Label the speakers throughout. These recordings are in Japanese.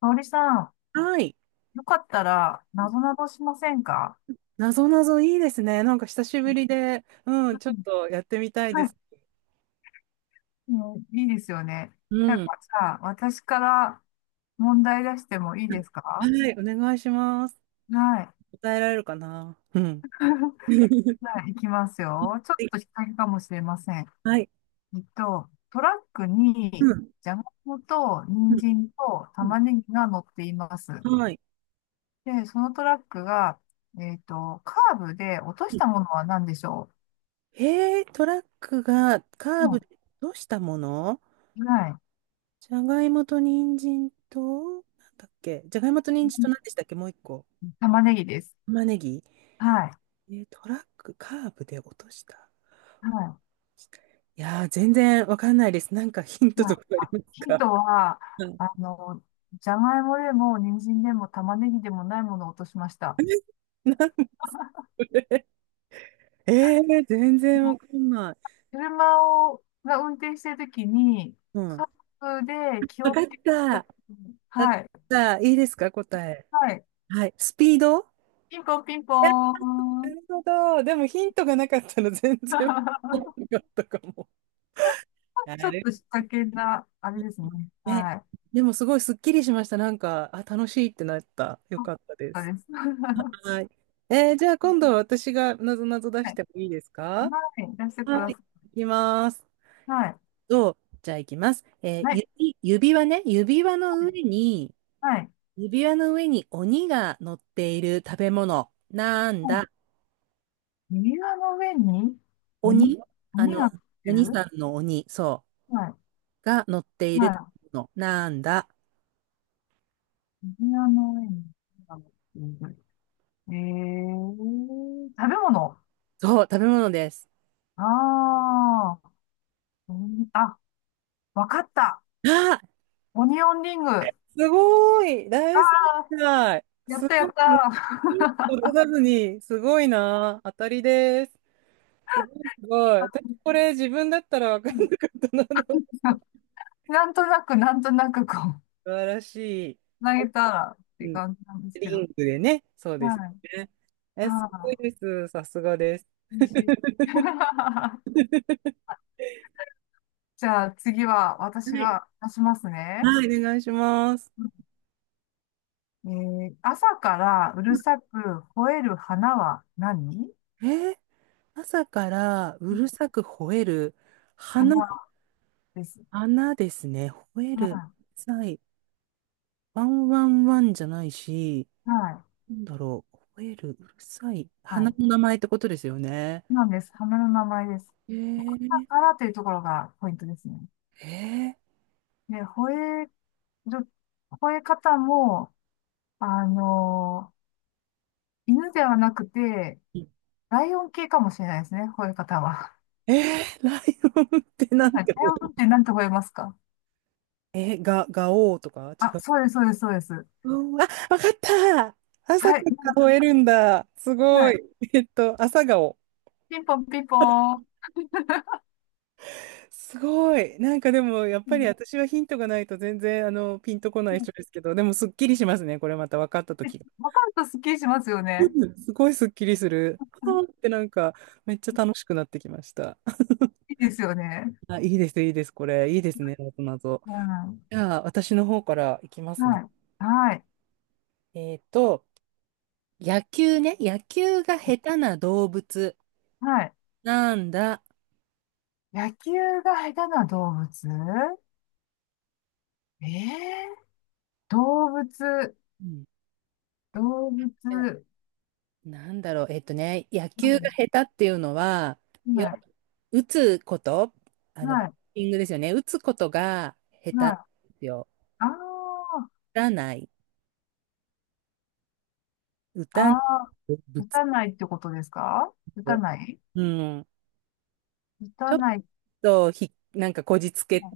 Speaker 1: 香織さん、
Speaker 2: はい。
Speaker 1: よかったら、なぞなぞしませんか？
Speaker 2: なぞなぞいいですね。なんか久し
Speaker 1: う
Speaker 2: ぶりで、
Speaker 1: ん
Speaker 2: ちょっとやってみたいで
Speaker 1: はい。
Speaker 2: す。
Speaker 1: もういいですよね。な
Speaker 2: う
Speaker 1: ん
Speaker 2: ん。
Speaker 1: かさ、私から問題出してもいいです
Speaker 2: は
Speaker 1: か？
Speaker 2: い、お願いします。
Speaker 1: はい。
Speaker 2: 答えられるかな。うん。
Speaker 1: はい、いきますよ。ちょっと引っ掛けかもしれません。
Speaker 2: はい。
Speaker 1: トラック
Speaker 2: う
Speaker 1: に、
Speaker 2: ん。
Speaker 1: じゃがいもと、
Speaker 2: う
Speaker 1: 人
Speaker 2: ん。
Speaker 1: 参と、
Speaker 2: うん。
Speaker 1: 玉ねぎが乗っています。
Speaker 2: はい。
Speaker 1: で、そのトラックが、カーブで落と
Speaker 2: う
Speaker 1: し
Speaker 2: ん。
Speaker 1: たものは何でしょ
Speaker 2: へえ、トラックがカ
Speaker 1: う？
Speaker 2: ーブ
Speaker 1: う
Speaker 2: でどうしたもの。
Speaker 1: ん。はい。
Speaker 2: じゃがいもと人参と、なんだっけ。じゃがいもと人参と何でしたっけ。もう一個。
Speaker 1: 玉ねぎです。
Speaker 2: 玉ねぎ。
Speaker 1: はい。
Speaker 2: トラックカーブで落とした。
Speaker 1: は
Speaker 2: いやー、全然わかんないです。なんかヒン
Speaker 1: い。
Speaker 2: ト
Speaker 1: はい。
Speaker 2: とかあり
Speaker 1: あ、
Speaker 2: ます
Speaker 1: ヒン
Speaker 2: か？
Speaker 1: トは、あ の、じゃがいもでも、人参でも、玉ねぎでもないものを落としました。
Speaker 2: なんで 全然わかんない。
Speaker 1: 車を、が運転してるときに、
Speaker 2: う
Speaker 1: カ
Speaker 2: ん。
Speaker 1: ップで気
Speaker 2: わ
Speaker 1: を
Speaker 2: かっ
Speaker 1: つける
Speaker 2: た。わ
Speaker 1: と、
Speaker 2: かっ
Speaker 1: はい。
Speaker 2: た。いいですか、答え。
Speaker 1: はい。
Speaker 2: はい。スピード。
Speaker 1: ピンポンピンポー
Speaker 2: な
Speaker 1: ン。
Speaker 2: るほど。でもヒントがなかったら 全然わかん なかったかも。な
Speaker 1: ちょっ
Speaker 2: る
Speaker 1: と仕掛けな、あれ
Speaker 2: ほ
Speaker 1: ですね。
Speaker 2: どね。
Speaker 1: はい。
Speaker 2: でもすごいすっきりしました。なんか、あ、楽しいってなった。よ
Speaker 1: あ、
Speaker 2: かったで
Speaker 1: そう
Speaker 2: す。
Speaker 1: です。は
Speaker 2: はい。じゃあ今度は私がなぞなぞ出
Speaker 1: い。
Speaker 2: し
Speaker 1: はい。
Speaker 2: てもいいですか？
Speaker 1: 出してく
Speaker 2: は
Speaker 1: だ
Speaker 2: い。
Speaker 1: さい。
Speaker 2: いきます。
Speaker 1: はい。
Speaker 2: と、じゃあいきます。
Speaker 1: はい。
Speaker 2: 指輪ね。指輪の上に、
Speaker 1: はい。
Speaker 2: 指輪の上に鬼が乗っている食べ物。なんだ。
Speaker 1: 指輪の上に鬼、
Speaker 2: 鬼あ
Speaker 1: 鬼
Speaker 2: の、
Speaker 1: が来て
Speaker 2: 鬼
Speaker 1: る。
Speaker 2: さんの鬼、そ
Speaker 1: はい。
Speaker 2: う。が乗っている食
Speaker 1: は
Speaker 2: べ物。なんだ。
Speaker 1: い。指輪の上に鬼が乗っている。えー、食べ物。
Speaker 2: そう、食べ物です。
Speaker 1: あー、鬼、あ、わかった。
Speaker 2: あ、
Speaker 1: オニオンリング。あ
Speaker 2: すごい大正解。
Speaker 1: ー、やっ
Speaker 2: す
Speaker 1: たや
Speaker 2: ご
Speaker 1: っ
Speaker 2: い。
Speaker 1: た。
Speaker 2: ヒント出さずに、すごいな。当たりです。すごい、すごい。私、これ自分だったら分かんなか ったな。
Speaker 1: なんとなく、なんとなく、こう、
Speaker 2: 素晴らしい。
Speaker 1: 投げたらっ
Speaker 2: う
Speaker 1: て
Speaker 2: ん、
Speaker 1: 感じなんですけ
Speaker 2: リ
Speaker 1: ど。
Speaker 2: ンクでね。そうですよ
Speaker 1: はい。
Speaker 2: ね。え、すごい
Speaker 1: は
Speaker 2: です。さすがです。
Speaker 1: い。美味しい。じゃあ次は
Speaker 2: は
Speaker 1: 私
Speaker 2: い、
Speaker 1: が出しますね。
Speaker 2: はい、お願いします。
Speaker 1: えー、朝からう
Speaker 2: う
Speaker 1: る
Speaker 2: ん。
Speaker 1: さく吠える花は何？
Speaker 2: えー朝からう
Speaker 1: うん
Speaker 2: るさく吠える。花、
Speaker 1: 花です。
Speaker 2: 花ですね。吠え
Speaker 1: は
Speaker 2: る。うるさい。ワンワンワンじゃないし、
Speaker 1: い。はい。
Speaker 2: なんだろう。吠える。うるさい。
Speaker 1: は
Speaker 2: 花
Speaker 1: い。
Speaker 2: の名前ってことですよね。
Speaker 1: なんです。花の名前です。
Speaker 2: えー、
Speaker 1: 朝からというところがポイントですね。
Speaker 2: え
Speaker 1: で、吠える、吠え方も、あのー犬ではなくて、
Speaker 2: ー、
Speaker 1: ライオン系かもしれないですね、吠え方は。
Speaker 2: えライオンってなん
Speaker 1: はい。
Speaker 2: て、
Speaker 1: ライオンって何て吠えますか？
Speaker 2: ガオーとか違
Speaker 1: あ、
Speaker 2: う。
Speaker 1: そうです、そうです、そうです。
Speaker 2: あ、わかった。朝
Speaker 1: は
Speaker 2: か
Speaker 1: い。
Speaker 2: ら吠えるんだ。す
Speaker 1: は
Speaker 2: ごい。
Speaker 1: い。
Speaker 2: 朝顔。
Speaker 1: ピンポンピンポン。
Speaker 2: すごい。なんかでも、やっ
Speaker 1: う
Speaker 2: ぱり
Speaker 1: ん
Speaker 2: 私はヒントがないと全然、ピンとこな
Speaker 1: う
Speaker 2: い
Speaker 1: ん
Speaker 2: 人ですけど、でもすっきりしますね。これまた分かったとき。
Speaker 1: わかるとスッキリしますよね。
Speaker 2: うん。すごいすっきりする。あーってなんか、めっちゃ楽しくなってきました。
Speaker 1: いいですよね。
Speaker 2: あ、いいです、いいです、これ。いいですね、なぞなぞ。
Speaker 1: うん。
Speaker 2: じゃあ、私の方からいきますね。
Speaker 1: はい。はい。
Speaker 2: えっと、野球ね。野球が下手な動物。
Speaker 1: はい。
Speaker 2: なんだ。
Speaker 1: 野球が下手な動物。ええー、動物、
Speaker 2: うん。
Speaker 1: 動物、
Speaker 2: なんだろう、野球が下手っていうのは、
Speaker 1: うん。
Speaker 2: よ、
Speaker 1: はい。
Speaker 2: 打つこと、バ
Speaker 1: は
Speaker 2: ッ
Speaker 1: い。
Speaker 2: ティングですよね。打つことが下手な
Speaker 1: は
Speaker 2: んで
Speaker 1: い。
Speaker 2: すよ。
Speaker 1: ああ、
Speaker 2: 打たない、打
Speaker 1: あ
Speaker 2: たない、
Speaker 1: あ、
Speaker 2: ぶ
Speaker 1: 打
Speaker 2: つ
Speaker 1: た
Speaker 2: け
Speaker 1: ないってことですか？打た
Speaker 2: て。
Speaker 1: ない、
Speaker 2: うん。
Speaker 1: 打
Speaker 2: ち
Speaker 1: た
Speaker 2: ょっ
Speaker 1: ない。
Speaker 2: となんかこじつけ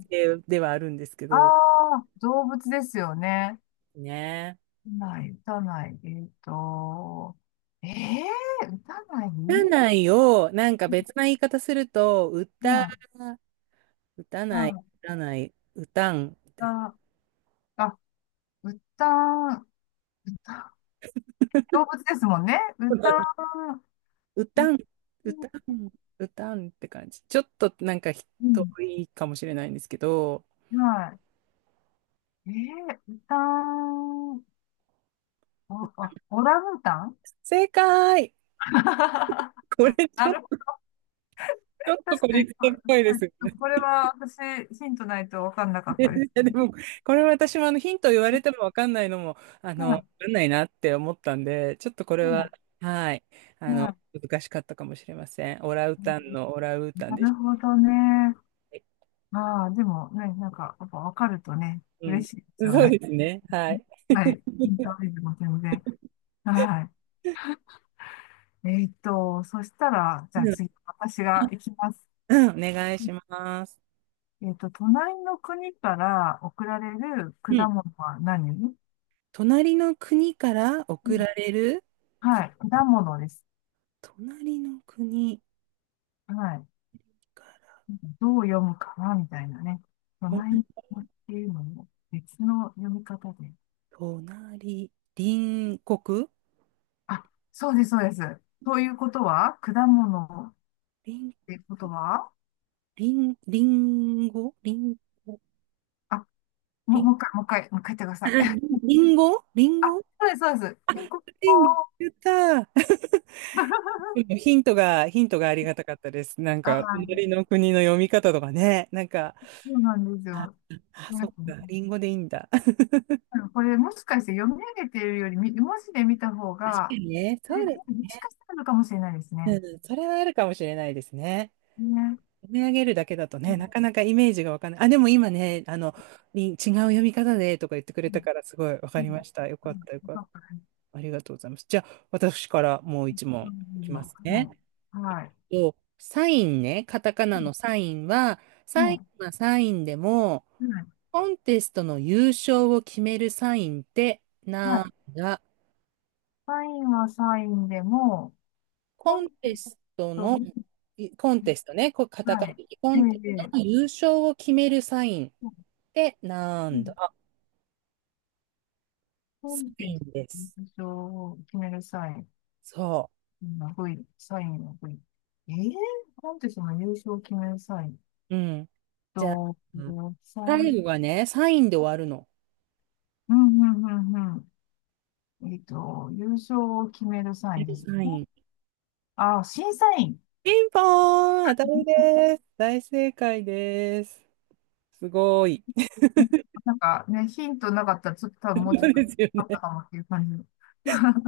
Speaker 2: ではあるんですけ
Speaker 1: ああ
Speaker 2: ど、
Speaker 1: ー、動物ですよね。
Speaker 2: ね。
Speaker 1: 打たない、打たない。ええー、打たないう
Speaker 2: 打た
Speaker 1: ん、
Speaker 2: ないを、なんか別な言い方すると、
Speaker 1: うん、あ
Speaker 2: 打たない、打たない、打たん、みた
Speaker 1: あ
Speaker 2: い
Speaker 1: あ、あ、打た、動物ですもんね。歌、歌、
Speaker 2: な。うたん、うたん、うたんって感じ。ちょっとなんか人
Speaker 1: うん。
Speaker 2: 多いかもしれないんですけど、
Speaker 1: はい。えー、歌、お、あ、オランウータン。
Speaker 2: 正解。 これち
Speaker 1: な
Speaker 2: ょっ
Speaker 1: るほ
Speaker 2: と、
Speaker 1: ど。
Speaker 2: ちょっとこ
Speaker 1: 確か
Speaker 2: じ
Speaker 1: に、
Speaker 2: つ
Speaker 1: こ、
Speaker 2: けっぽいで
Speaker 1: は
Speaker 2: すよ
Speaker 1: い、
Speaker 2: ね。
Speaker 1: これは私、ヒントないと分かんなか ったで
Speaker 2: い
Speaker 1: す。
Speaker 2: やでも、これ私もあのヒント言われてもわかんないのも、
Speaker 1: は
Speaker 2: わ
Speaker 1: い、
Speaker 2: かんないなって思ったんで、ちょっとこれは、
Speaker 1: は
Speaker 2: はい、
Speaker 1: い、はい。
Speaker 2: 難しかったかもしれません。オラウータンのオラウータン
Speaker 1: な
Speaker 2: でし
Speaker 1: るほどね。
Speaker 2: たね。
Speaker 1: ああ、でもね、なんか、やっぱ分かるとね、
Speaker 2: う
Speaker 1: 嬉
Speaker 2: ん。
Speaker 1: しいですよ
Speaker 2: そう
Speaker 1: ね。
Speaker 2: ですね。はい。
Speaker 1: はい。ヒントクイズも全然。はい。えーっと、そしたら、じゃあ
Speaker 2: うん、
Speaker 1: 次、私が行きます。
Speaker 2: うん、お願いします。
Speaker 1: 隣の国から送られる
Speaker 2: うん
Speaker 1: 果物は何？
Speaker 2: 隣の国から
Speaker 1: う
Speaker 2: 送
Speaker 1: ん、
Speaker 2: られる、く、
Speaker 1: はい、果物です。
Speaker 2: 隣の国
Speaker 1: はい。
Speaker 2: から、
Speaker 1: どう読むかなみたいなね。隣の
Speaker 2: と
Speaker 1: 国っていうのも別の読み方で。
Speaker 2: 隣国
Speaker 1: あ、そうです、そうです。ということは、果物っ
Speaker 2: 隣、
Speaker 1: ていうことは、
Speaker 2: 隣、隣語隣語
Speaker 1: あ、
Speaker 2: 隣、
Speaker 1: もう一回、もう一回、もう一回言ってください。
Speaker 2: 隣語 隣
Speaker 1: あ、
Speaker 2: 語
Speaker 1: そうです、そうです。ピ国ク、
Speaker 2: 隣言った。ヒントがありがたかったです。なん
Speaker 1: あ
Speaker 2: か、
Speaker 1: ー、
Speaker 2: 隣の国の読み方とかね。なんか、
Speaker 1: そうなんです
Speaker 2: あ、
Speaker 1: よ。
Speaker 2: あ、そっか、リンゴでいいんだ。確か
Speaker 1: これもしかして読み上げてるよりみ文字で見た方が、
Speaker 2: にね、
Speaker 1: え、
Speaker 2: そうです。
Speaker 1: もしかしたらあるかもしれないですね。
Speaker 2: うん、それはあるかもしれないですね。
Speaker 1: ね。
Speaker 2: 読み上げるだけだと
Speaker 1: う
Speaker 2: ね、
Speaker 1: ん。
Speaker 2: なかなかイメージがわかんない。あ、でも今ね、違う読み方でとか言ってく
Speaker 1: う
Speaker 2: れた
Speaker 1: ん。
Speaker 2: から、すごいわ
Speaker 1: う
Speaker 2: か
Speaker 1: ん。
Speaker 2: りました。よ
Speaker 1: う
Speaker 2: か
Speaker 1: ん、
Speaker 2: った、よ
Speaker 1: よ
Speaker 2: かっ
Speaker 1: か
Speaker 2: た。
Speaker 1: ったです。
Speaker 2: ありがとうございます。じゃあ、私からもう一
Speaker 1: う
Speaker 2: 問いき
Speaker 1: ん、
Speaker 2: ま
Speaker 1: は
Speaker 2: すね。
Speaker 1: い。はい。
Speaker 2: サインね、カタカナの
Speaker 1: う
Speaker 2: サインは、サイ
Speaker 1: ん。
Speaker 2: ンはサインでも、
Speaker 1: うん、はい。
Speaker 2: コンテストの優勝を決めるサインって
Speaker 1: は
Speaker 2: な
Speaker 1: い。
Speaker 2: んだ？
Speaker 1: サインはサインでも、コ
Speaker 2: コ
Speaker 1: ン
Speaker 2: ンテ
Speaker 1: テス
Speaker 2: スト
Speaker 1: ト
Speaker 2: の、
Speaker 1: に、
Speaker 2: コンテストね、こうカタカ
Speaker 1: は
Speaker 2: ナ
Speaker 1: い。
Speaker 2: でコ
Speaker 1: え
Speaker 2: ンテ
Speaker 1: え、
Speaker 2: スト
Speaker 1: え
Speaker 2: の
Speaker 1: え、
Speaker 2: 優勝を決めるサインってな
Speaker 1: う
Speaker 2: ん
Speaker 1: ん。
Speaker 2: だ？
Speaker 1: コ
Speaker 2: サ
Speaker 1: ンテ
Speaker 2: イン
Speaker 1: ス
Speaker 2: で
Speaker 1: トの
Speaker 2: す。
Speaker 1: 優勝を決める際
Speaker 2: そ
Speaker 1: の V、サインの V。ええ、コンテストの優勝を決める際。
Speaker 2: う。うん。じゃあ、
Speaker 1: と、さん、
Speaker 2: 最後がね、サインで終わるの。
Speaker 1: うんうんうんうん。えっと、優勝を決めるサインです
Speaker 2: サ
Speaker 1: よ
Speaker 2: イ
Speaker 1: ね。
Speaker 2: ン。
Speaker 1: あ、審査員。
Speaker 2: ピンポーン当たりです。大正解です。すごい。
Speaker 1: うん、なんかね、ヒントなかったら、ちょっと多分もうちょ
Speaker 2: そ
Speaker 1: っ
Speaker 2: う
Speaker 1: と
Speaker 2: ですよ
Speaker 1: あった
Speaker 2: ね。
Speaker 1: かもっていう感じ。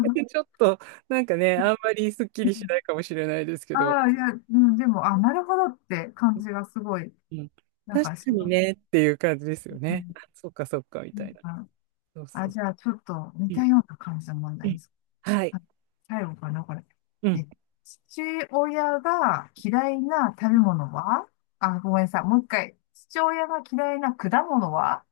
Speaker 2: ちょっと、なんかね、あんまりすっき
Speaker 1: う
Speaker 2: りしな
Speaker 1: ん、
Speaker 2: いかもしれないですけど、
Speaker 1: ああ、いや、うん、でも、あ、なるほどって感じがすごい、
Speaker 2: うん、
Speaker 1: なん
Speaker 2: 確
Speaker 1: かし
Speaker 2: かに
Speaker 1: ま
Speaker 2: ね
Speaker 1: す。
Speaker 2: っていう感じです
Speaker 1: う
Speaker 2: よね。
Speaker 1: ん、
Speaker 2: あそっかそっか、み
Speaker 1: う
Speaker 2: たいな。
Speaker 1: ん、
Speaker 2: そう
Speaker 1: あ、
Speaker 2: そう。
Speaker 1: じゃあ、ちょっと似
Speaker 2: う
Speaker 1: た
Speaker 2: ん、
Speaker 1: ような感じの問
Speaker 2: う
Speaker 1: 題で
Speaker 2: ん。
Speaker 1: す。
Speaker 2: はい。
Speaker 1: あ、最後かな、これ。
Speaker 2: うん。
Speaker 1: え、父親が嫌いな食べ物は、あ、ごめんなさい。もう一回。父親が嫌いな果物は？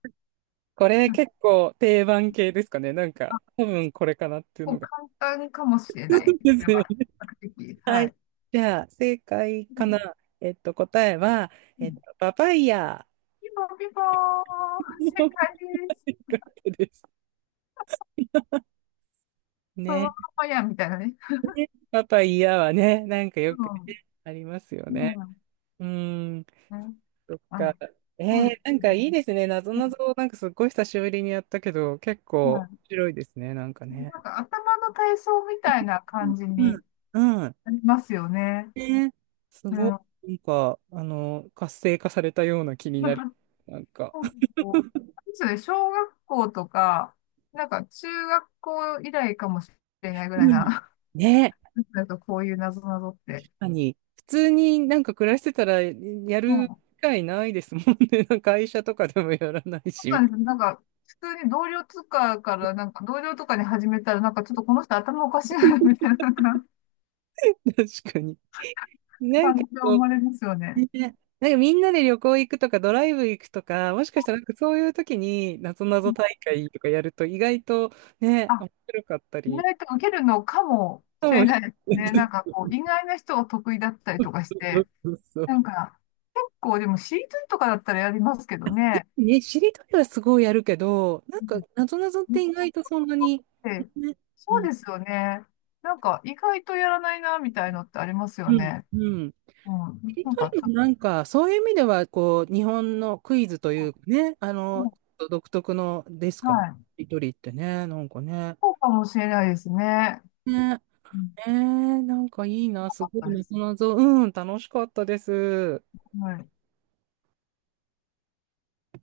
Speaker 2: これ
Speaker 1: うん
Speaker 2: 結構定番系ですかね。なん
Speaker 1: あ、
Speaker 2: か、多分これかなっていう
Speaker 1: こ
Speaker 2: の
Speaker 1: う
Speaker 2: が。
Speaker 1: 簡単かもしれ
Speaker 2: そう
Speaker 1: ない。こ
Speaker 2: で
Speaker 1: れ
Speaker 2: す
Speaker 1: は、比
Speaker 2: よ。
Speaker 1: 較的。
Speaker 2: は
Speaker 1: は
Speaker 2: い。
Speaker 1: い。
Speaker 2: じゃあ、正解
Speaker 1: う
Speaker 2: かな。
Speaker 1: ん。
Speaker 2: 答えは、
Speaker 1: うん。
Speaker 2: パパイヤ。
Speaker 1: ピンポンピンポーン、正解
Speaker 2: よか
Speaker 1: です。
Speaker 2: ったです。
Speaker 1: そのま
Speaker 2: ね。
Speaker 1: まや、みたいなね。
Speaker 2: パパイヤはね、なんか
Speaker 1: う
Speaker 2: よく
Speaker 1: ん。
Speaker 2: ね、ありますよね。
Speaker 1: うん。
Speaker 2: うーん。
Speaker 1: ね、
Speaker 2: そっか。
Speaker 1: あ、そうです
Speaker 2: なん
Speaker 1: ね。
Speaker 2: かいいですね。なぞ
Speaker 1: う
Speaker 2: な
Speaker 1: ん、
Speaker 2: ぞ、なんかすっごい久しぶりにやったけど、結
Speaker 1: い
Speaker 2: 構面
Speaker 1: や、
Speaker 2: 白いですね。なんかね。
Speaker 1: なんか頭の体操みたいな感じ
Speaker 2: う
Speaker 1: に
Speaker 2: ん。うん。
Speaker 1: なりますよね。
Speaker 2: ね。す
Speaker 1: う
Speaker 2: ご
Speaker 1: ん。
Speaker 2: い、なんか、活性化されたような気になる。なんか。
Speaker 1: そうそうあれですよね、小学校とか、なんか中学校以来かもしれないぐらい
Speaker 2: うん。
Speaker 1: な、
Speaker 2: ね。
Speaker 1: なんかこういう謎ぞって。
Speaker 2: 普通になんか暮らしてたらや
Speaker 1: う
Speaker 2: る
Speaker 1: ん。そ
Speaker 2: 機会ないですもんね。なんか会社とかでもやらない
Speaker 1: うな
Speaker 2: し、
Speaker 1: んですよ。なんか、普通に同僚とかから、なんか同僚とかに始めたら、なんかちょっとこの人頭おかしいな、みたいな、なんか
Speaker 2: 確かに。なんか
Speaker 1: 感じが生
Speaker 2: こ
Speaker 1: まれますよ
Speaker 2: う、
Speaker 1: ね。
Speaker 2: ね、なんかみんなで旅行行くとかドライブ行くとか、もしかしたらなんかそういう時になぞなぞ大会とかやると意外とね、
Speaker 1: あ、
Speaker 2: 面白かった
Speaker 1: 意
Speaker 2: り、
Speaker 1: 外と受けるのかも
Speaker 2: か
Speaker 1: しれ
Speaker 2: もし
Speaker 1: ないです
Speaker 2: れな
Speaker 1: ね。なん
Speaker 2: い。
Speaker 1: かこう、意外な人が得意だったりとかし
Speaker 2: そ
Speaker 1: て、
Speaker 2: うそうそう。
Speaker 1: なんか、結構でも C2 とかだったらやりますけどね。
Speaker 2: ね、しりとりはすごいやるけど、なんかなぞなぞって意外とそんなに、
Speaker 1: ええ、
Speaker 2: ね、う
Speaker 1: そう
Speaker 2: ん、
Speaker 1: ですよね。なんか意外とやらないな、みたいのってあります
Speaker 2: う
Speaker 1: よ
Speaker 2: ん、
Speaker 1: ね。
Speaker 2: うん。し
Speaker 1: うん。
Speaker 2: り
Speaker 1: なん
Speaker 2: と
Speaker 1: か
Speaker 2: り
Speaker 1: ちょ
Speaker 2: もな
Speaker 1: っ
Speaker 2: んか、そういう意味では、こう、日本のクイズとい
Speaker 1: と、
Speaker 2: うかね、
Speaker 1: うん、
Speaker 2: 独特のです
Speaker 1: は
Speaker 2: かね。し
Speaker 1: い。
Speaker 2: りとりってね、なんかね。
Speaker 1: そうかもしれないですね。
Speaker 2: ね、
Speaker 1: うん。
Speaker 2: なんかいいな、
Speaker 1: な
Speaker 2: す
Speaker 1: かっ
Speaker 2: ご
Speaker 1: た
Speaker 2: いな、
Speaker 1: です。
Speaker 2: 謎、楽しかったです。
Speaker 1: はい。